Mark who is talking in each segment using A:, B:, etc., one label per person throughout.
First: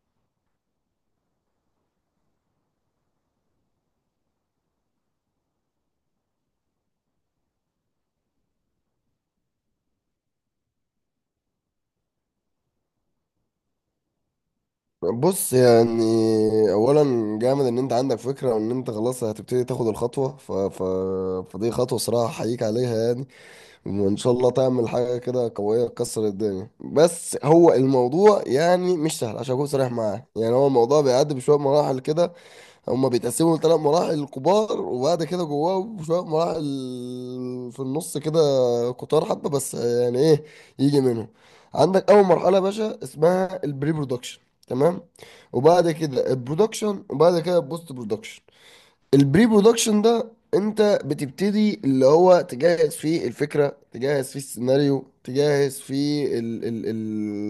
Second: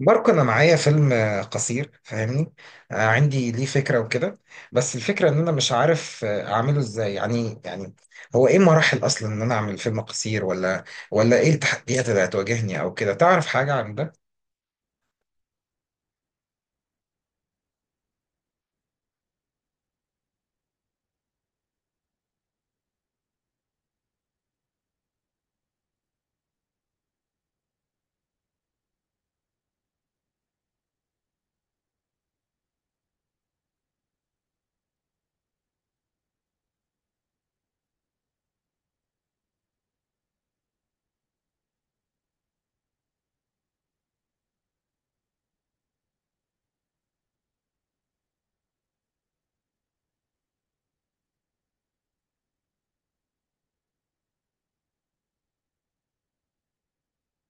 A: ماركو، انا معايا فيلم قصير، فاهمني. عندي ليه فكره وكده. بس الفكره ان انا مش عارف اعمله ازاي يعني هو ايه مراحل اصلا ان انا اعمل فيلم قصير؟ ولا ايه التحديات اللي هتواجهني او كده؟ تعرف حاجه عن ده؟
B: بص، يعني اولا جامد ان انت عندك فكره وان انت خلاص هتبتدي تاخد الخطوه فدي خطوه صراحه احييك عليها يعني. وان شاء الله تعمل حاجه كده قويه تكسر الدنيا، بس هو الموضوع يعني مش سهل عشان اكون صريح معاك، يعني هو الموضوع بيعدي بشويه مراحل كده. هما بيتقسموا لثلاث مراحل كبار، وبعد كده جواه شوية مراحل في النص كده كتار حبة، بس يعني ايه يجي منهم. عندك أول مرحلة يا باشا اسمها البري برودكشن، تمام. وبعد كده البرودكشن، وبعد كده البوست برودكشن. البري برودكشن ده انت بتبتدي اللي هو تجهز فيه الفكرة، تجهز فيه السيناريو، تجهز فيه ال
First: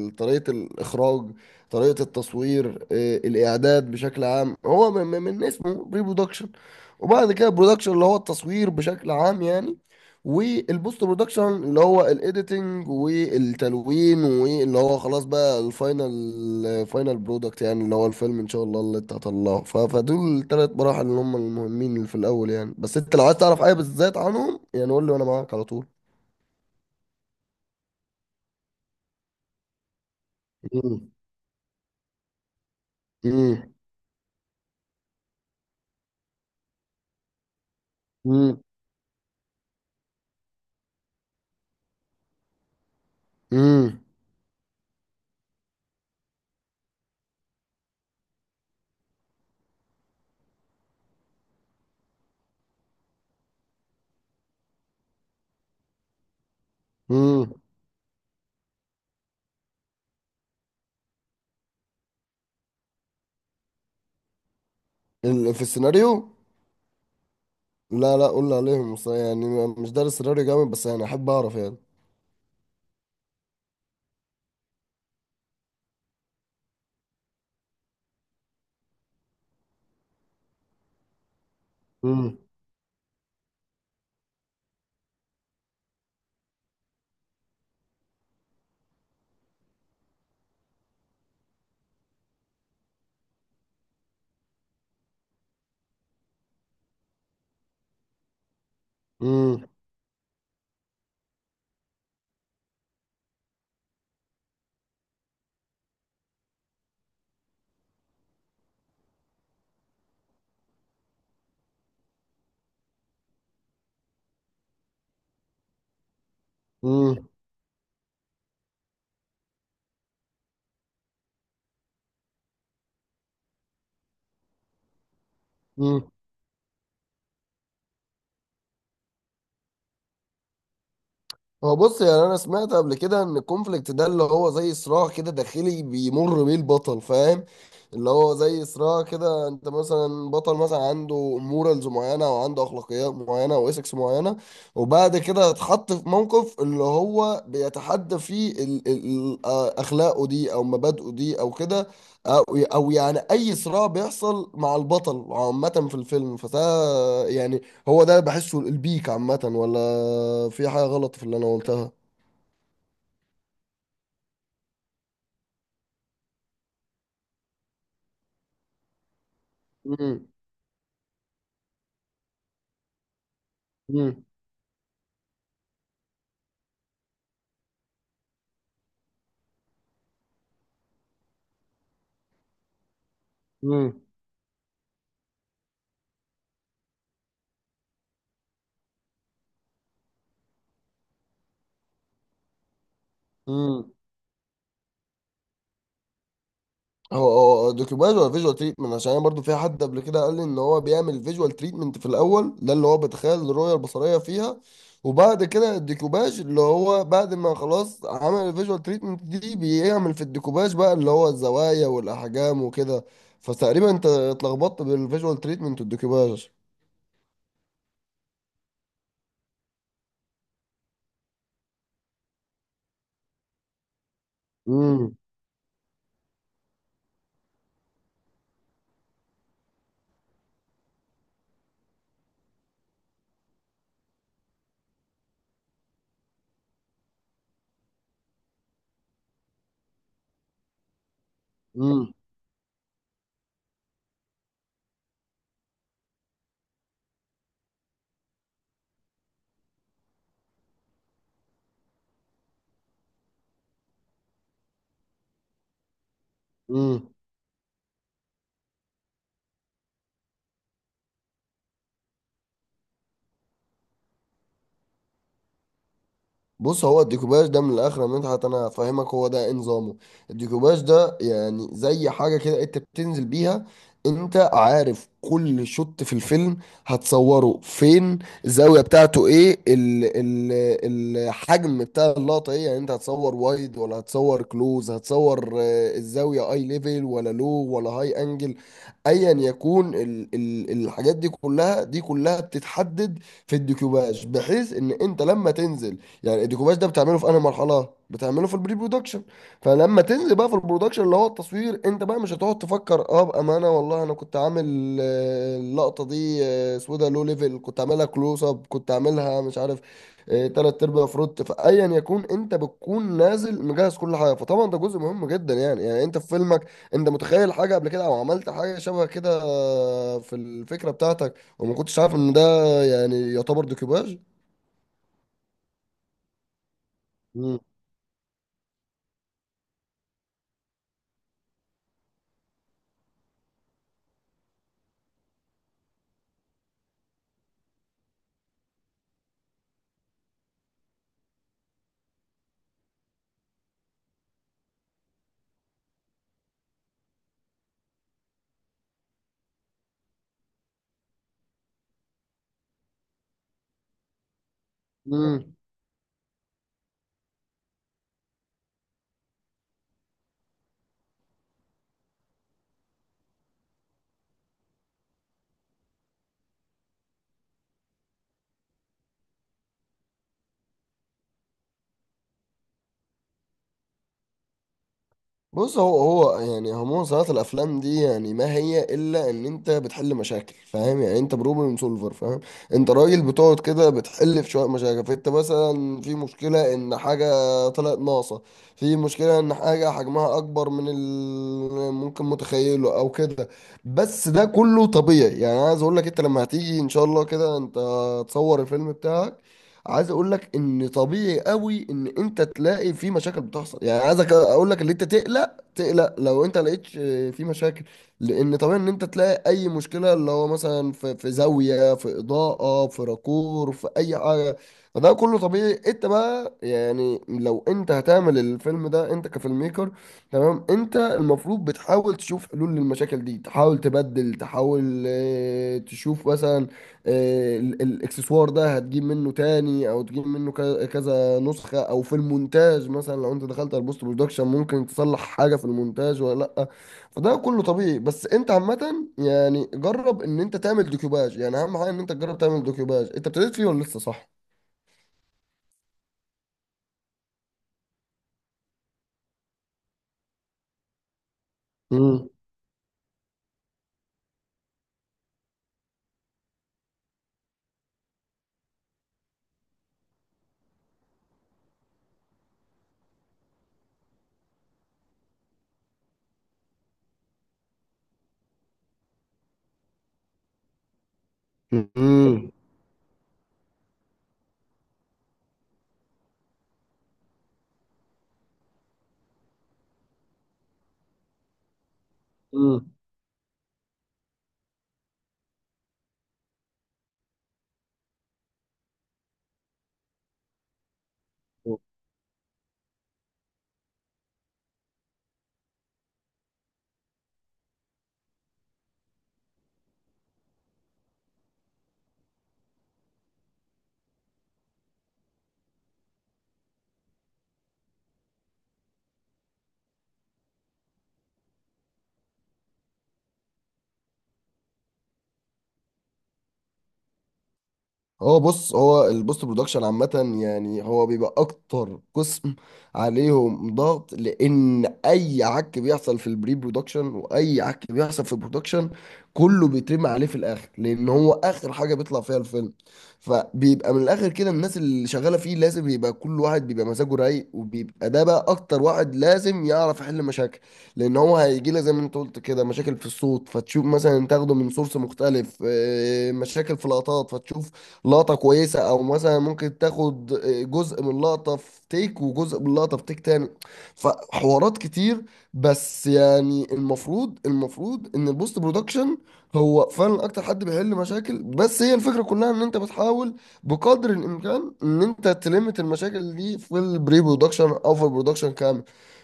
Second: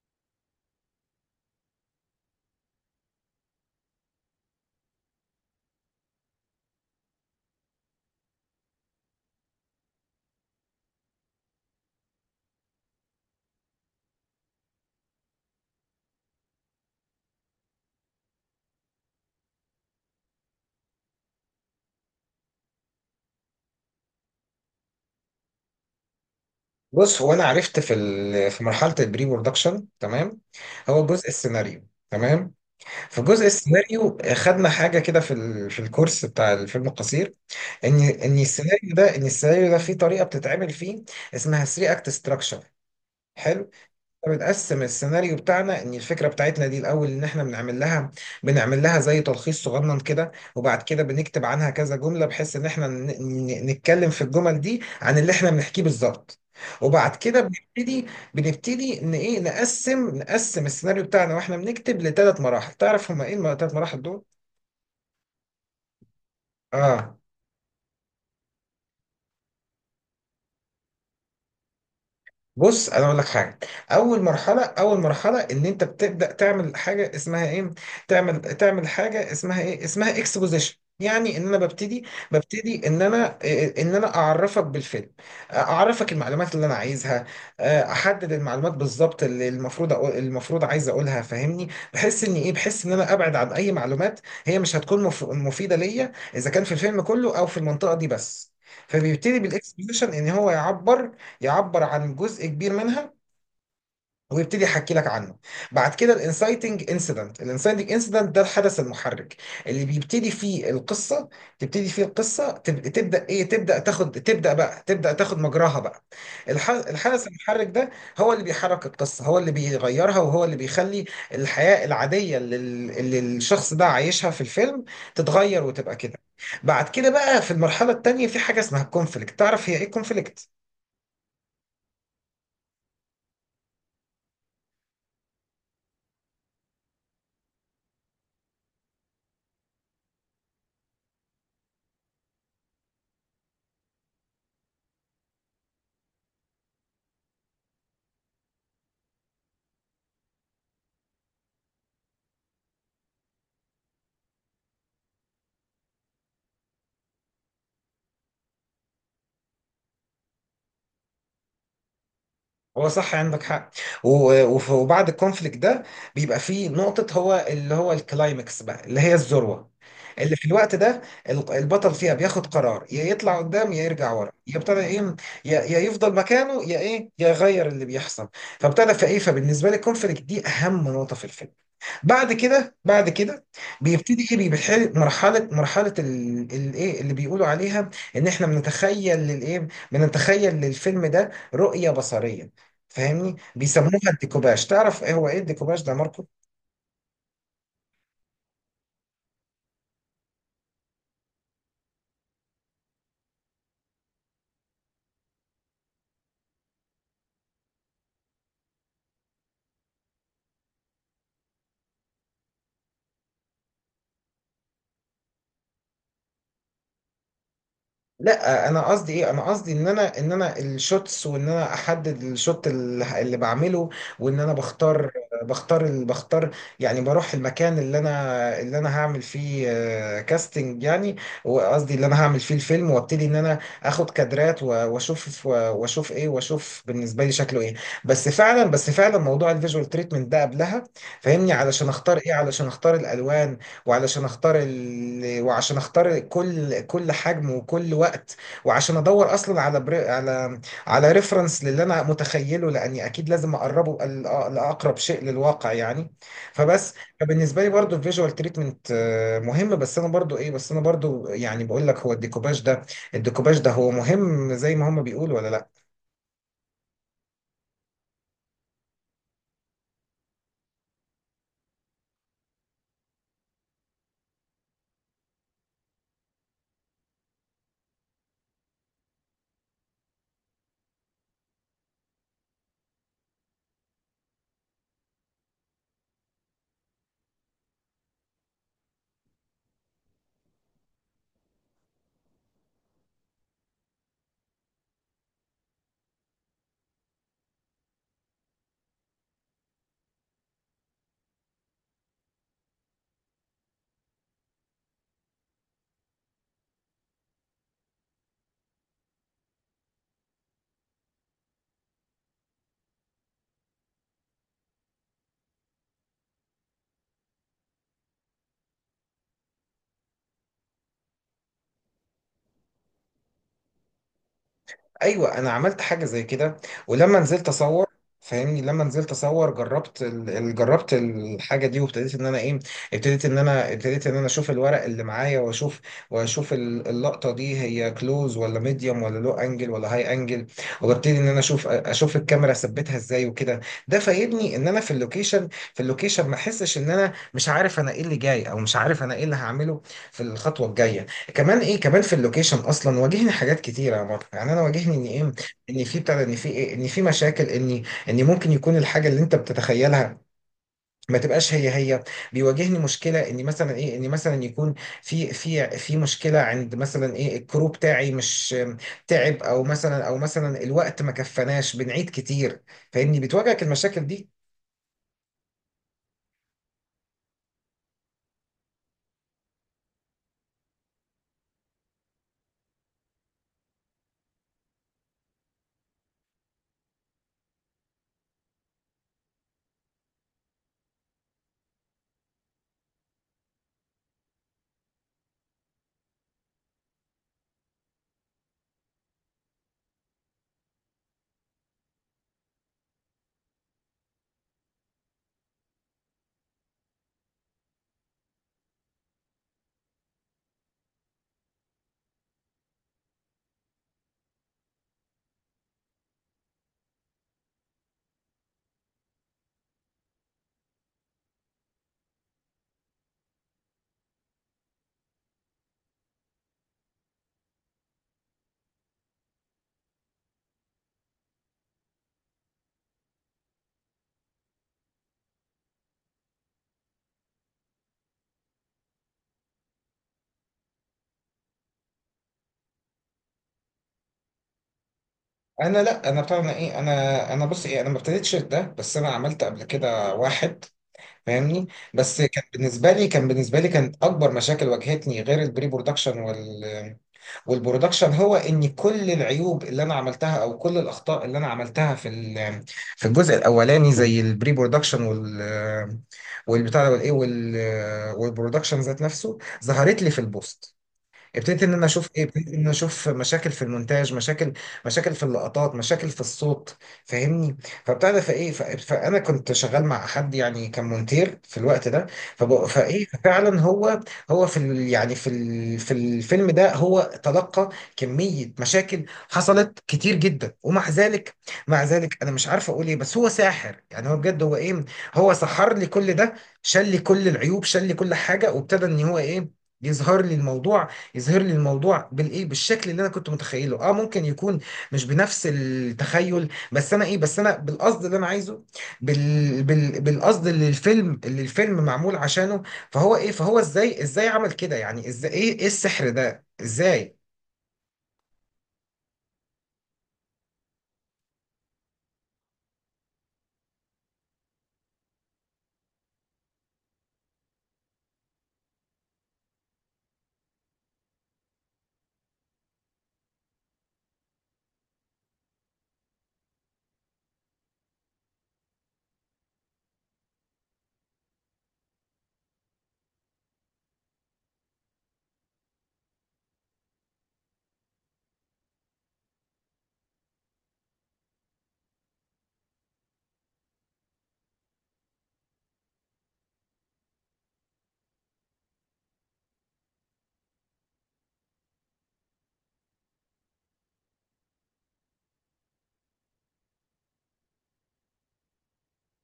B: ال طريقة الإخراج، طريقة التصوير، الإعداد بشكل عام. هو من اسمه بري برودكشن. وبعد كده برودكشن اللي هو التصوير بشكل عام يعني. والبوست برودكشن اللي هو الايديتنج والتلوين، واللي هو خلاص بقى الفاينل فاينل برودكت يعني اللي هو الفيلم ان شاء الله اللي انت هتطلعه. فدول الثلاث مراحل اللي هم المهمين اللي في الاول يعني. بس انت لو عايز تعرف حاجه بالذات عنهم يعني قول لي وانا معاك على طول.
A: بص، هو انا عرفت في في مرحله البري برودكشن، تمام. هو
B: مم.
A: جزء السيناريو، تمام. في جزء
B: مم.
A: السيناريو خدنا حاجه كده في في الكورس بتاع الفيلم القصير. ان ان
B: مم.
A: السيناريو ده ان السيناريو ده فيه طريقه بتتعمل فيه، اسمها 3 اكت ستراكشر، حلو.
B: مم.
A: فبنقسم السيناريو بتاعنا، ان الفكره بتاعتنا دي الاول، ان احنا بنعمل لها زي تلخيص صغنن كده. وبعد كده بنكتب عنها كذا جمله، بحيث ان احنا نتكلم في الجمل دي عن اللي احنا بنحكيه بالظبط. وبعد كده
B: مم.
A: بنبتدي، ان ايه، نقسم السيناريو بتاعنا واحنا بنكتب لثلاث مراحل. تعرف هما ايه الثلاث مراحل دول؟
B: في السيناريو.
A: اه.
B: لا لا، قول لي عليهم، بس يعني مش دارس السيناريو جامد، بس يعني احب اعرف يعني.
A: بص، انا اقول لك حاجه. اول مرحله ان انت بتبدا تعمل حاجه اسمها ايه، تعمل حاجه اسمها ايه، اسمها اكسبوزيشن. يعني ان انا ببتدي،
B: مم.
A: ان انا ان انا اعرفك بالفيلم، اعرفك المعلومات اللي انا عايزها. احدد المعلومات بالظبط اللي المفروض أقول، المفروض عايز اقولها، فاهمني. بحس ان ايه، بحس ان انا ابعد عن اي معلومات هي مش هتكون مفيده ليا، اذا كان في الفيلم كله او في المنطقه دي بس. فبيبتدي بالاكسبوزيشن ان هو يعبر، عن جزء كبير منها، ويبتدي يحكي لك عنه. بعد كده الانسايتنج انسيدنت، ده الحدث المحرك اللي بيبتدي فيه القصه، تبتدي فيه القصه، تبدا تاخد مجراها بقى.
B: مم.
A: الحدث المحرك ده هو اللي بيحرك القصه، هو اللي بيغيرها، وهو اللي بيخلي الحياه العاديه اللي، الشخص ده عايشها في الفيلم، تتغير وتبقى
B: مم.
A: كده. بعد كده بقى، في المرحله التانيه، في حاجه اسمها الكونفليكت. تعرف هي ايه الكونفليكت؟
B: هو بص، يعني انا سمعت قبل كده ان الكونفليكت ده اللي هو زي صراع كده داخلي بيمر بيه البطل، فاهم. اللي هو زي صراع كده، انت مثلا بطل مثلا عنده مورالز معينه او عنده اخلاقيات معينه او اسكس معينه، وبعد كده اتحط في موقف اللي هو بيتحدى فيه ال ال- اخلاقه دي او مبادئه دي او كده، او او يعني اي صراع بيحصل مع البطل عامه في الفيلم فده يعني. هو ده بحسه البيك عامة، ولا في حاجة غلط في اللي أنا قلتها؟
A: هو صح، عندك حق. وبعد الكونفليكت ده، بيبقى فيه نقطة، هو اللي هو الكلايمكس بقى، اللي هي الذروة،
B: مم.
A: اللي في الوقت ده البطل فيها بياخد قرار. يا يطلع قدام، يا يرجع
B: مم.
A: ورا، يبتدى ايه، يا يفضل مكانه، يا ايه، يا يغير اللي بيحصل. فابتدى فايه، فبالنسبة لي الكونفليكت دي أهم نقطة في الفيلم. بعد كده
B: مم.
A: بيبتدي ايه، بيحل مرحله، الايه اللي بيقولوا عليها، ان احنا بنتخيل للايه، بنتخيل للفيلم ده رؤيه بصريه، فاهمني. بيسموها
B: مم.
A: الديكوباج. تعرف ايه هو، ايه الديكوباج ده يا ماركو؟
B: هو دوكيوباج ولا فيجوال تريتمنت؟ عشان أنا برضو في حد قبل كده قال لي إن هو بيعمل فيجوال تريتمنت في الأول ده، اللي هو بيتخيل الرؤية البصرية فيها، وبعد كده الديكوباج اللي هو بعد ما خلاص عمل الفيجوال تريتمنت دي بيعمل في الديكوباج بقى، اللي هو الزوايا والأحجام وكده. فتقريبا أنت اتلخبطت بالفيجوال تريتمنت والديكوباج.
A: لا، انا قصدي ايه، انا قصدي ان انا الشوتس، وان انا احدد الشوت اللي بعمله، وان انا بختار،
B: مم.
A: بختار. يعني بروح المكان اللي انا هعمل فيه كاستنج يعني، وقصدي اللي انا هعمل فيه الفيلم، وابتدي ان انا اخد كادرات، واشوف و- واشوف ايه، واشوف بالنسبه لي شكله ايه. بس فعلا موضوع الفيجوال تريتمنت ده قبلها، فاهمني، علشان اختار ايه، علشان اختار الالوان، وعلشان اختار وعشان اختار كل حجم وكل وقت، وعشان ادور اصلا على على على ريفرنس للي انا متخيله، لاني اكيد لازم اقربه لاقرب شيء للواقع يعني. فبس.
B: مم.
A: فبالنسبه لي برضو الفيجوال تريتمنت مهم. بس انا برضو ايه، بس انا برضو يعني بقول لك هو الديكوباج ده، الديكوباج ده هو مهم زي ما هم بيقولوا ولا لا؟
B: بص، هو الديكوباج ده من الاخر يا مدحت انا هفهمك، هو ده إيه نظامه. الديكوباج ده يعني زي حاجه كده انت بتنزل بيها، انت عارف كل شوت في الفيلم هتصوره فين، الزاويه بتاعته ايه، ال الحجم بتاع اللقطه ايه، يعني انت هتصور وايد ولا هتصور كلوز، هتصور الزاويه اي ليفل ولا لو ولا هاي انجل. ايا يكون ال الحاجات دي كلها بتتحدد في الديكوباج، بحيث ان انت لما تنزل. يعني الديكوباج ده بتعمله في انهي مرحله؟ بتعمله في البري برودكشن. فلما تنزل بقى في البرودكشن اللي هو التصوير، انت بقى مش هتقعد تفكر اه بامانه والله انا كنت عامل اللقطه دي سودا لو ليفل، كنت عاملها كلوز اب، كنت عاملها مش عارف تلات ارباع فروت. فايا يكون انت بتكون نازل مجهز كل حاجه، فطبعا ده جزء مهم جدا يعني. يعني انت في فيلمك انت متخيل حاجه قبل كده او عملت حاجه شبه كده في الفكره بتاعتك، وما كنتش عارف ان ده يعني يعتبر ديكوباج؟
A: ايوه، انا عملت حاجه زي كده، ولما نزلت
B: مم.
A: اصور، فاهمني، لما نزلت اصور جربت جربت الحاجه دي، وابتديت ان انا ايه، ابتديت ان انا ابتديت ان انا اشوف الورق اللي معايا، واشوف، واشوف اللقطه دي هي كلوز ولا ميديوم ولا لو انجل ولا هاي انجل، وابتدي ان انا اشوف، الكاميرا اثبتها ازاي وكده. ده فايدني ان انا في اللوكيشن، ما احسش ان انا مش عارف انا ايه اللي جاي، او مش عارف انا ايه اللي هعمله في الخطوه الجايه. كمان ايه، كمان في اللوكيشن اصلا واجهني حاجات كتيره يا مارك. يعني انا واجهني ان ايه،
B: مم.
A: ان في بتاع ده، ان في إيه؟ ان في مشاكل، ان ممكن يكون الحاجه اللي انت بتتخيلها ما تبقاش هي هي. بيواجهني مشكله ان مثلا ايه، ان مثلا يكون في مشكله عند مثلا ايه، الكرو بتاعي مش تعب، او مثلا، الوقت ما كفناش، بنعيد كتير. فاني بتواجهك المشاكل دي.
B: بص، هو يعني عموما صناعة الأفلام دي يعني ما هي إلا إن أنت بتحل مشاكل، فاهم يعني. أنت بروبلم سولفر، فاهم. أنت راجل بتقعد كده بتحل في شوية مشاكل. فأنت مثلا في مشكلة إن حاجة طلعت ناقصة، في مشكلة إن حاجة حجمها أكبر من ال ممكن متخيله أو كده. بس ده كله طبيعي يعني. أنا عايز أقول لك أنت لما هتيجي إن شاء الله كده أنت تصور الفيلم بتاعك، عايز اقول لك ان طبيعي قوي ان انت تلاقي في مشاكل بتحصل، يعني عايزك اقول لك ان انت تقلق. تقلق لو انت لقيت في مشاكل، لان طبيعي ان انت تلاقي اي مشكله اللي هو مثلا في زاويه، في اضاءه، في راكور، في اي حاجه. فده كله طبيعي. انت بقى يعني لو انت هتعمل الفيلم ده انت كفيلم ميكر، تمام، انت المفروض بتحاول تشوف حلول للمشاكل دي، تحاول تبدل، تحاول تشوف مثلا الاكسسوار ده هتجيب منه تاني او تجيب منه كذا نسخة، او في المونتاج مثلا لو انت دخلت على البوست برودكشن ممكن تصلح حاجة في المونتاج ولا لا. فده كله طبيعي. بس انت عامة يعني جرب ان انت تعمل دوكيوباج، يعني اهم حاجة ان انت تجرب تعمل دوكيوباج. انت ابتديت فيه ولا لسه صح؟
A: انا لا، انا بتاع، انا ايه، انا بص ايه، انا ما ابتديتش ده، بس انا عملت قبل كده واحد، فاهمني. بس
B: امم
A: كان بالنسبه لي كانت اكبر مشاكل واجهتني، غير البري برودكشن والبرودكشن، هو ان كل العيوب اللي انا عملتها، او كل الاخطاء اللي انا عملتها في في الجزء الاولاني زي البري برودكشن والبتاع ده والايه والبرودكشن ذات نفسه، ظهرت لي في البوست. ابتديت ان انا اشوف ايه، ابتديت ان انا اشوف مشاكل في المونتاج، مشاكل، في اللقطات، مشاكل في الصوت، فاهمني. فبتاع ده فايه، فانا كنت شغال مع حد يعني، كان مونتير في الوقت ده.
B: امم
A: فايه، فعلا هو، هو في ال، يعني في الفيلم ده، هو تلقى كمية مشاكل حصلت كتير جدا. ومع ذلك، مع ذلك انا مش عارف اقول ايه، بس هو ساحر يعني، هو بجد هو ايه، هو سحر لي كل ده. شال لي كل العيوب، شال لي كل حاجة، وابتدى ان هو ايه يظهر لي الموضوع، بالايه، بالشكل اللي انا كنت متخيله، اه، ممكن يكون مش بنفس التخيل. بس انا ايه، بس انا بالقصد اللي انا عايزه، بالقصد اللي الفيلم، معمول عشانه. فهو ايه، فهو ازاي، عمل كده يعني؟ ازاي، ايه، السحر ده ازاي؟
B: هو بص، هو البوست برودكشن عامة يعني هو بيبقى أكتر قسم عليهم ضغط، لأن أي عك بيحصل في البري برودكشن وأي عك بيحصل في البرودكشن كله بيترمي عليه في الآخر، لأن هو آخر حاجة بيطلع فيها الفيلم. فبيبقى من الآخر كده الناس اللي شغالة فيه لازم يبقى كل واحد بيبقى مزاجه رايق، وبيبقى ده بقى أكتر واحد لازم يعرف يحل مشاكل. لأن هو هيجي لك زي ما أنت قلت كده مشاكل في الصوت فتشوف مثلا تاخده من سورس مختلف، مشاكل في لقطات فتشوف لقطة كويسة، او مثلا ممكن تاخد جزء من لقطة في تيك وجزء من لقطة في تيك تاني، فحوارات كتير. بس يعني المفروض ان البوست برودكشن هو فعلا اكتر حد بيحل مشاكل، بس هي الفكرة كلها ان انت بتحاول بقدر الامكان ان انت تلمت المشاكل دي في البري برودكشن او في البرودكشن كامل.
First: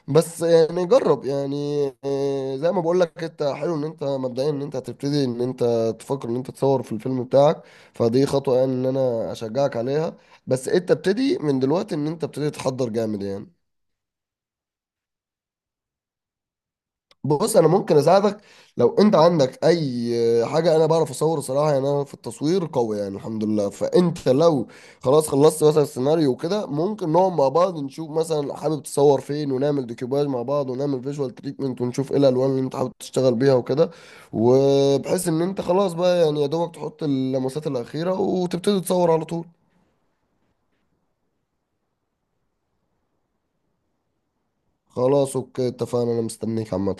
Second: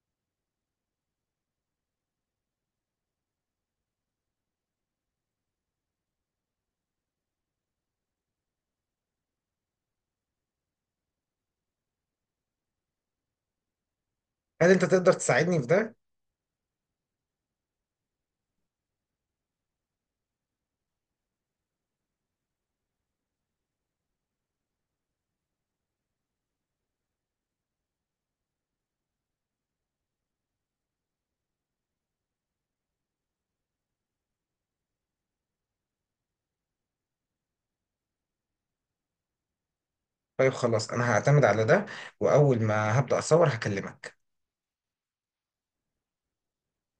B: بس يعني جرب، يعني زي ما بقول لك انت حلو ان انت مبدئيا ان انت هتبتدي ان انت تفكر ان انت تصور في الفيلم بتاعك. فدي خطوة يعني ان انا اشجعك عليها. بس انت ابتدي من دلوقتي ان انت ابتدي تحضر جامد يعني.
A: هل انت تقدر تساعدني في ده؟
B: بص، انا ممكن اساعدك، لو انت عندك اي حاجة انا بعرف اصور صراحة يعني، انا في التصوير قوي يعني الحمد لله. فانت لو خلاص خلصت مثلا السيناريو وكده ممكن نقعد مع بعض نشوف مثلا حابب تصور فين، ونعمل ديكوباج مع بعض ونعمل فيجوال تريتمنت ونشوف ايه الالوان اللي انت حابب تشتغل بيها وكده. وبحيث ان انت خلاص بقى يعني يا دوبك تحط اللمسات الاخيرة وتبتدي تصور على طول.
A: طيب خلاص، انا هعتمد على ده، واول ما هبدأ اصور هكلمك.
B: خلاص اوكي، اتفقنا، انا مستنيك عامة.